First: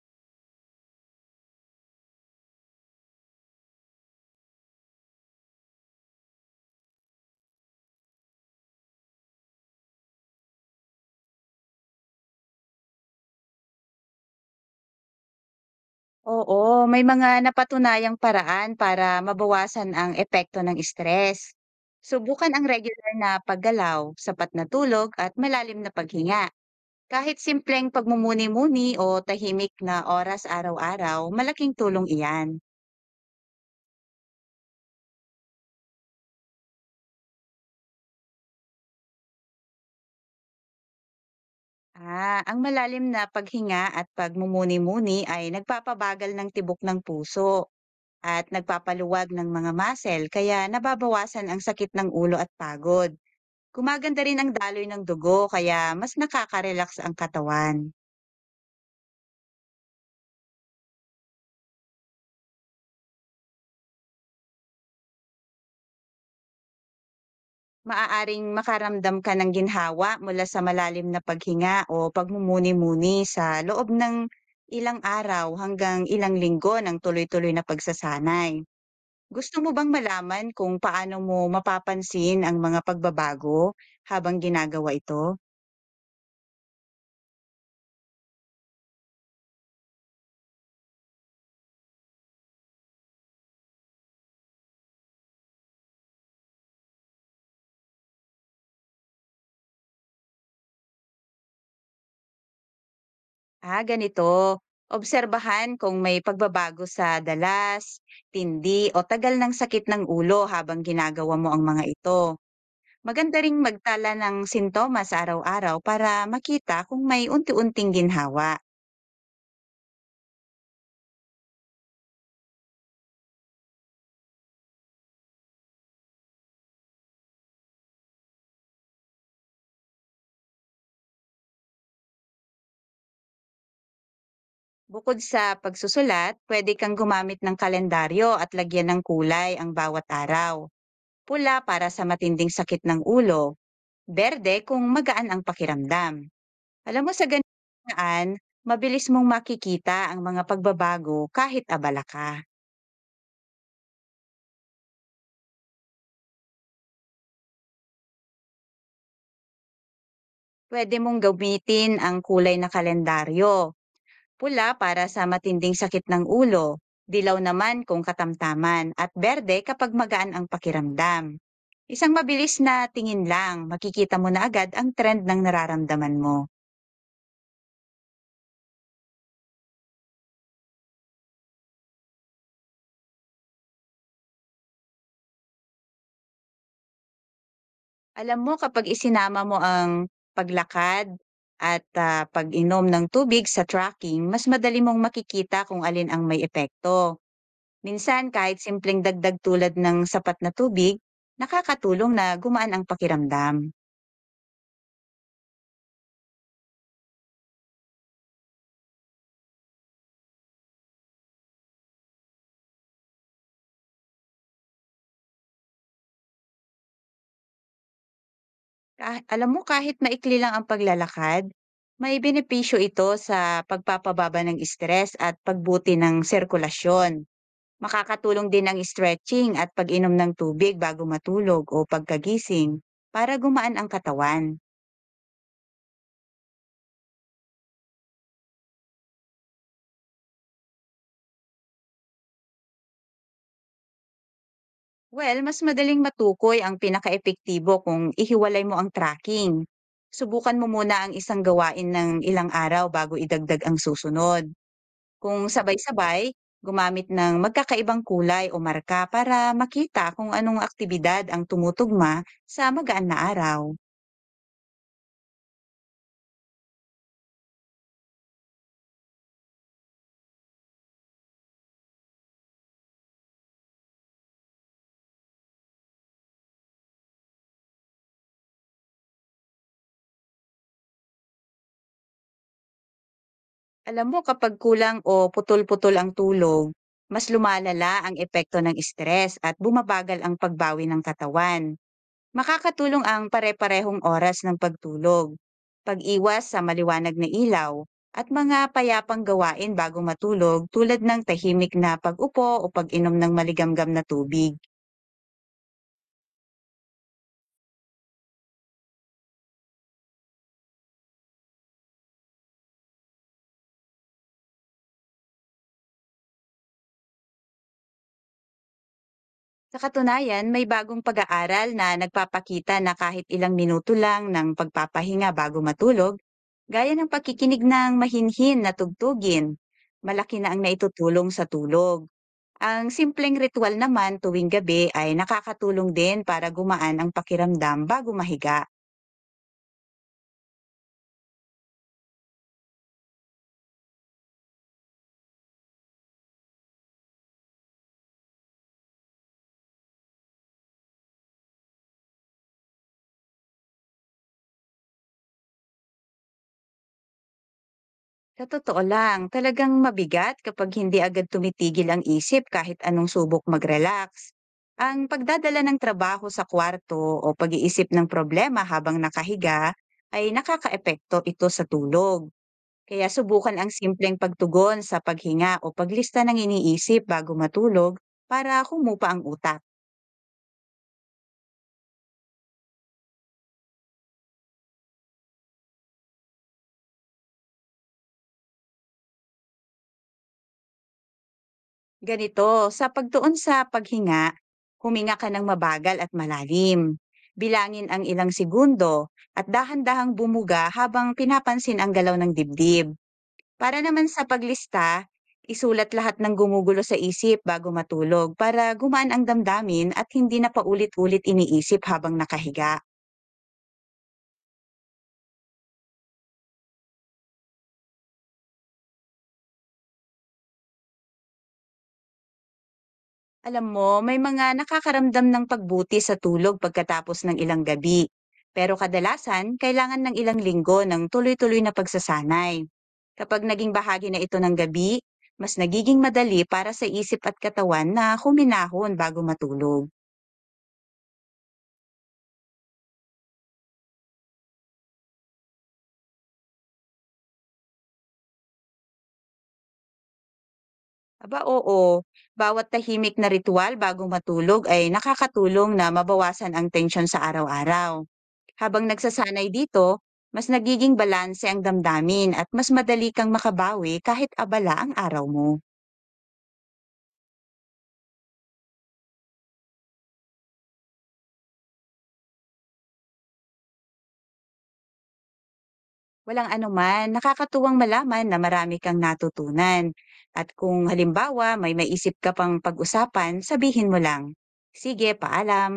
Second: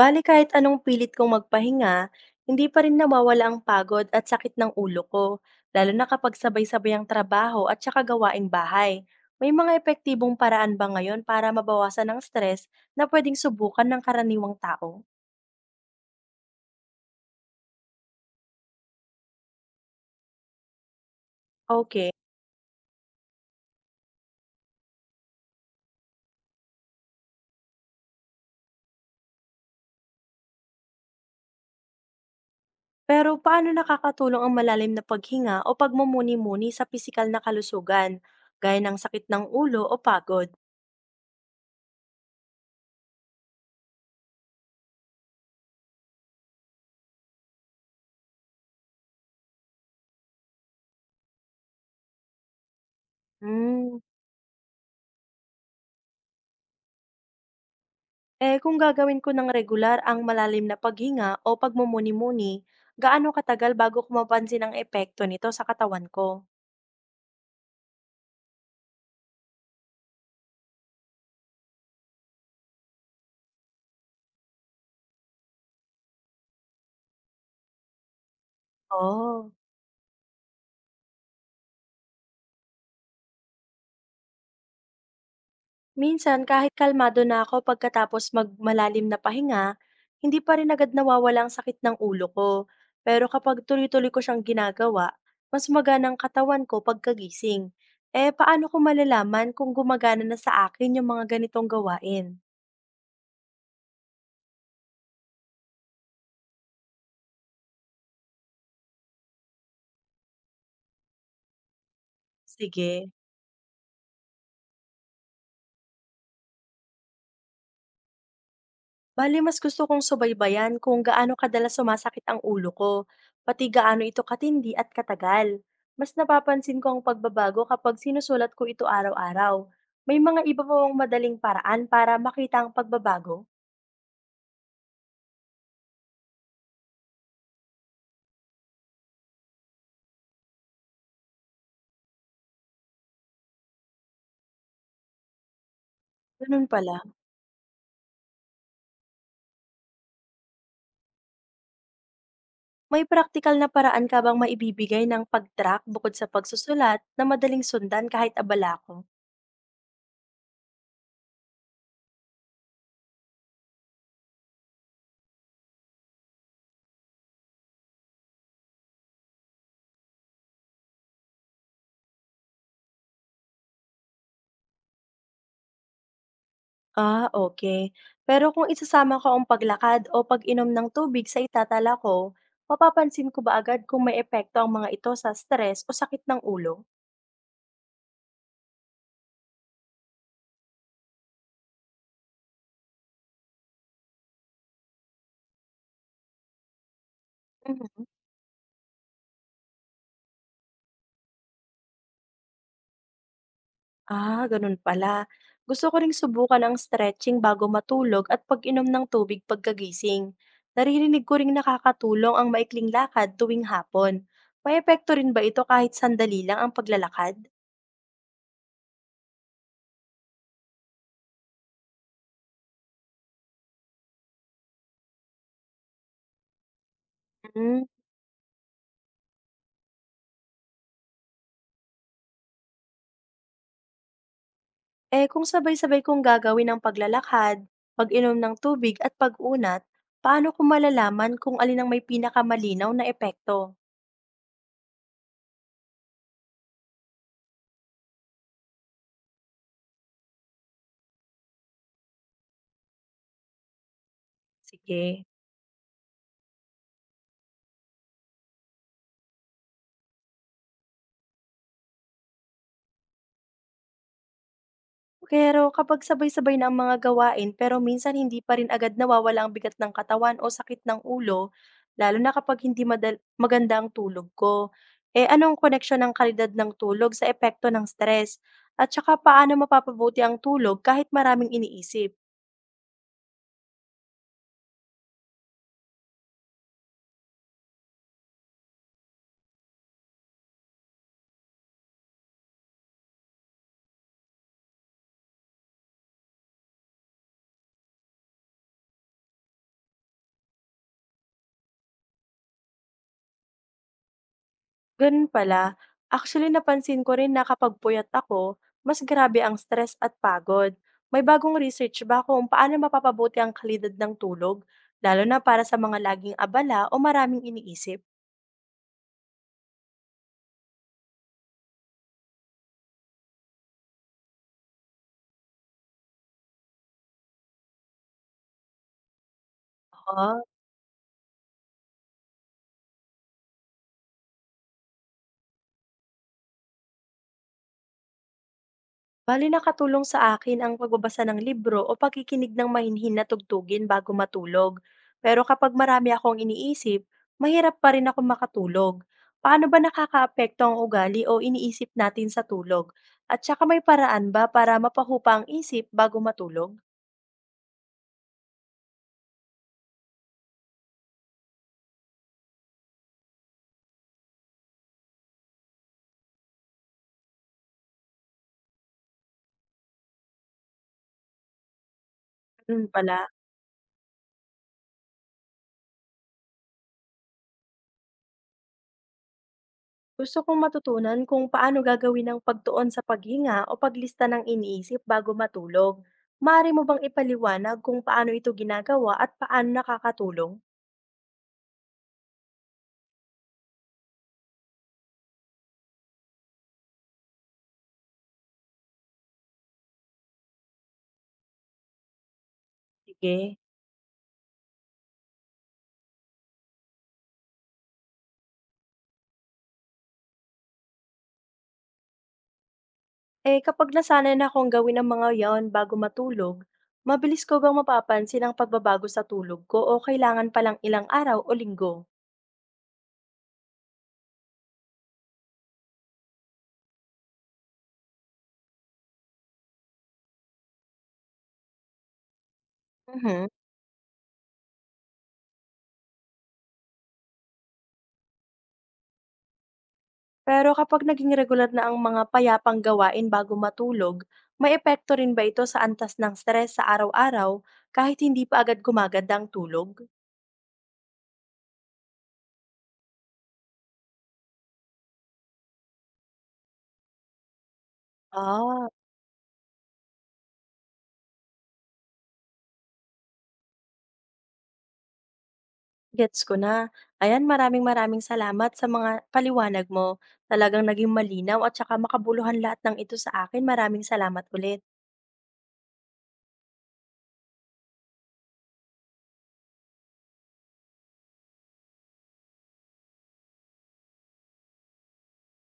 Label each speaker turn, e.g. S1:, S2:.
S1: Bale kahit anong pilit kong magpahinga, hindi pa rin nawawala ang pagod at sakit ng ulo ko, lalo na kapag sabay-sabay ang trabaho at saka gawaing bahay. May mga epektibong paraan ba ngayon para mabawasan ang stress na pwedeng subukan ng karaniwang tao?
S2: Oo, may mga napatunayang paraan para mabawasan ang epekto ng stress.
S1: Okay.
S2: Subukan ang regular na paggalaw, sapat na tulog at malalim na paghinga. Kahit simpleng pagmumuni-muni o tahimik na oras araw-araw, malaking tulong iyan.
S1: Pero paano nakakatulong ang malalim na paghinga o pagmumuni-muni sa pisikal na kalusugan, gaya ng sakit ng ulo o pagod?
S2: Ah, ang malalim na paghinga at pagmumuni-muni ay nagpapabagal ng tibok ng puso at nagpapaluwag ng mga muscle kaya nababawasan ang sakit ng ulo at pagod.
S1: Hmm,
S2: Gumaganda rin ang daloy ng dugo kaya mas nakaka-relax ang katawan.
S1: Eh, kung gagawin ko ng regular ang malalim na paghinga o pagmumuni-muni, gaano katagal bago ko mapansin ang epekto nito sa katawan ko?
S2: Maaaring makaramdam ka ng ginhawa mula sa malalim na paghinga o pagmumuni-muni sa loob ng ilang araw hanggang ilang linggo ng tuloy-tuloy na pagsasanay.
S1: Oh.
S2: Gusto mo bang malaman kung paano mo mapapansin ang mga pagbabago habang ginagawa ito?
S1: Minsan, kahit kalmado na ako pagkatapos magmalalim na pahinga, hindi pa rin agad nawawala ang sakit ng ulo ko. Pero kapag tuloy-tuloy ko siyang ginagawa, mas magana ang katawan ko pagkagising. Eh, paano ko malalaman kung gumagana na sa akin yung mga ganitong gawain?
S2: Ah, ganito. Obserbahan kung may pagbabago sa dalas, tindi o tagal ng sakit ng ulo habang ginagawa mo ang mga ito.
S1: Sige.
S2: Maganda ring magtala ng sintomas araw-araw para makita kung may unti-unting ginhawa.
S1: Bali mas gusto kong subaybayan kung gaano kadalas sumasakit ang ulo ko, pati gaano ito katindi at katagal. Mas napapansin ko ang pagbabago kapag sinusulat ko ito araw-araw. May mga iba pa bang madaling paraan para makita ang pagbabago?
S2: Bukod sa pagsusulat, pwede kang gumamit ng kalendaryo at lagyan ng kulay ang bawat araw. Pula para sa matinding sakit ng ulo, berde kung magaan ang pakiramdam.
S1: Ganun pala.
S2: Alam mo, sa ganitong paraan, mabilis mong makikita ang mga pagbabago kahit abala ka.
S1: May praktikal na paraan ka bang maibibigay ng pag-track bukod sa pagsusulat na madaling sundan kahit abala ko?
S2: Pwede mong gamitin ang kulay na kalendaryo, pula para sa matinding sakit ng ulo, dilaw naman kung katamtaman, at berde kapag magaan ang pakiramdam. Isang mabilis na tingin lang, makikita mo na agad ang trend ng nararamdaman mo.
S1: Ah, okay. Pero kung isasama ko ang paglakad o pag-inom ng tubig sa itatala ko, mapapansin ko ba agad kung may epekto ang mga ito sa stress o sakit ng ulo?
S2: Alam mo, kapag isinama mo ang paglakad at, pag-inom ng tubig sa tracking, mas madali mong makikita kung alin ang may epekto.
S1: Mhm.
S2: Minsan kahit simpleng dagdag tulad ng sapat na tubig, nakakatulong na gumaan ang pakiramdam.
S1: Ah, ganun pala. Gusto ko ring subukan ang stretching bago matulog at pag-inom ng tubig pagkagising. Naririnig ko ring nakakatulong ang maikling lakad tuwing hapon. May epekto rin ba ito kahit sandali lang ang paglalakad?
S2: Ka alam mo, kahit maikli lang ang paglalakad, may benepisyo ito sa pagpapababa ng stress at pagbuti ng sirkulasyon. Makakatulong din ang stretching at pag-inom ng tubig bago matulog o pagkagising para gumaan ang katawan.
S1: Eh kung sabay-sabay kong gagawin ang paglalakad, pag-inom ng tubig at pag-unat, paano ko malalaman kung alin ang may pinakamalinaw na epekto?
S2: Well, mas madaling matukoy ang pinaka-epektibo kung ihiwalay mo ang tracking. Subukan mo muna ang isang gawain ng ilang araw bago idagdag ang susunod.
S1: Sige.
S2: Kung sabay-sabay, gumamit ng magkakaibang kulay o marka para makita kung anong aktibidad ang tumutugma sa magaan na araw.
S1: Pero kapag sabay-sabay na ang mga gawain pero minsan hindi pa rin agad nawawala ang bigat ng katawan o sakit ng ulo, lalo na kapag maganda ang tulog ko, eh anong koneksyon ng kalidad ng tulog sa epekto ng stress? At saka paano mapapabuti ang tulog kahit maraming iniisip?
S2: Alam mo, kapag kulang o putol-putol ang tulog, mas lumalala ang epekto ng stress at bumabagal ang pagbawi ng katawan. Makakatulong ang pare-parehong oras ng pagtulog, pag-iwas sa maliwanag na ilaw, at mga payapang gawain bago matulog tulad ng tahimik na pag-upo o pag-inom ng maligamgam na tubig.
S1: Gano'n pala. Actually, napansin ko rin na kapag puyat ako, mas grabe ang stress at pagod. May bagong research ba kung paano mapapabuti ang kalidad ng tulog, lalo na para sa mga laging abala o maraming iniisip?
S2: Sa katunayan, may bagong pag-aaral na nagpapakita na kahit ilang minuto lang ng pagpapahinga bago matulog, gaya ng pakikinig ng mahinhin na tugtugin, malaki
S1: Oo.
S2: na ang naitutulong sa tulog. Ang simpleng ritual naman tuwing gabi ay nakakatulong din para gumaan ang pakiramdam bago mahiga.
S1: Bale nakatulong sa akin ang pagbabasa ng libro o pagkikinig ng mahinhin na tugtugin bago matulog. Pero kapag marami akong iniisip, mahirap pa rin ako makatulog. Paano ba nakakaapekto ang ugali o iniisip natin sa tulog? At saka may paraan ba para mapahupa ang isip bago matulog?
S2: Sa totoo lang, talagang mabigat kapag hindi agad tumitigil ang isip kahit anong subok mag-relax. Ang pagdadala ng trabaho sa kwarto o pag-iisip ng problema habang nakahiga ay nakakaepekto ito sa tulog.
S1: Ganun
S2: Kaya
S1: pala,
S2: subukan ang simpleng pagtugon sa paghinga o paglista ng iniisip bago matulog para humupa ang utak.
S1: gusto kong matutunan kung paano gagawin ang pagtuon sa paghinga o paglista ng iniisip bago matulog. Maaari mo bang ipaliwanag kung paano ito ginagawa at paano nakakatulong?
S2: Ganito, sa pagtuon sa paghinga, huminga ka ng mabagal at malalim. Bilangin ang ilang segundo at dahan-dahang bumuga habang pinapansin ang galaw ng dibdib.
S1: Sige.
S2: Para naman sa paglista, isulat lahat ng gumugulo sa isip bago matulog para gumaan ang damdamin at hindi na paulit-ulit iniisip habang nakahiga.
S1: Eh, kapag nasanay na akong gawin ang mga yon bago matulog, mabilis ko bang mapapansin ang pagbabago sa tulog ko o kailangan palang ilang araw o linggo?
S2: Alam mo, may mga nakakaramdam ng pagbuti sa tulog pagkatapos ng ilang gabi. Pero kadalasan, kailangan ng ilang linggo ng tuloy-tuloy na pagsasanay. Kapag
S1: Mhm.
S2: naging bahagi na ito ng gabi, mas nagiging madali para sa isip at katawan na huminahon bago matulog.
S1: Pero kapag naging regular na ang mga payapang gawain bago matulog, may epekto rin ba ito sa antas ng stress sa araw-araw kahit hindi pa agad gumaganda ang tulog?
S2: Aba oo, bawat tahimik na ritual bago matulog ay nakakatulong na mabawasan ang tensyon sa araw-araw. Habang
S1: Ah,
S2: nagsasanay dito, mas nagiging balanse ang damdamin at mas madali kang makabawi kahit abala ang araw mo.
S1: gets ko na. Ayan, maraming maraming salamat sa mga paliwanag mo. Talagang naging malinaw at saka makabuluhan lahat ng ito sa akin. Maraming salamat ulit.
S2: Walang anuman, nakakatuwang malaman na marami kang natutunan. At kung halimbawa may maisip ka pang pag-usapan, sabihin mo lang. Sige, paalam.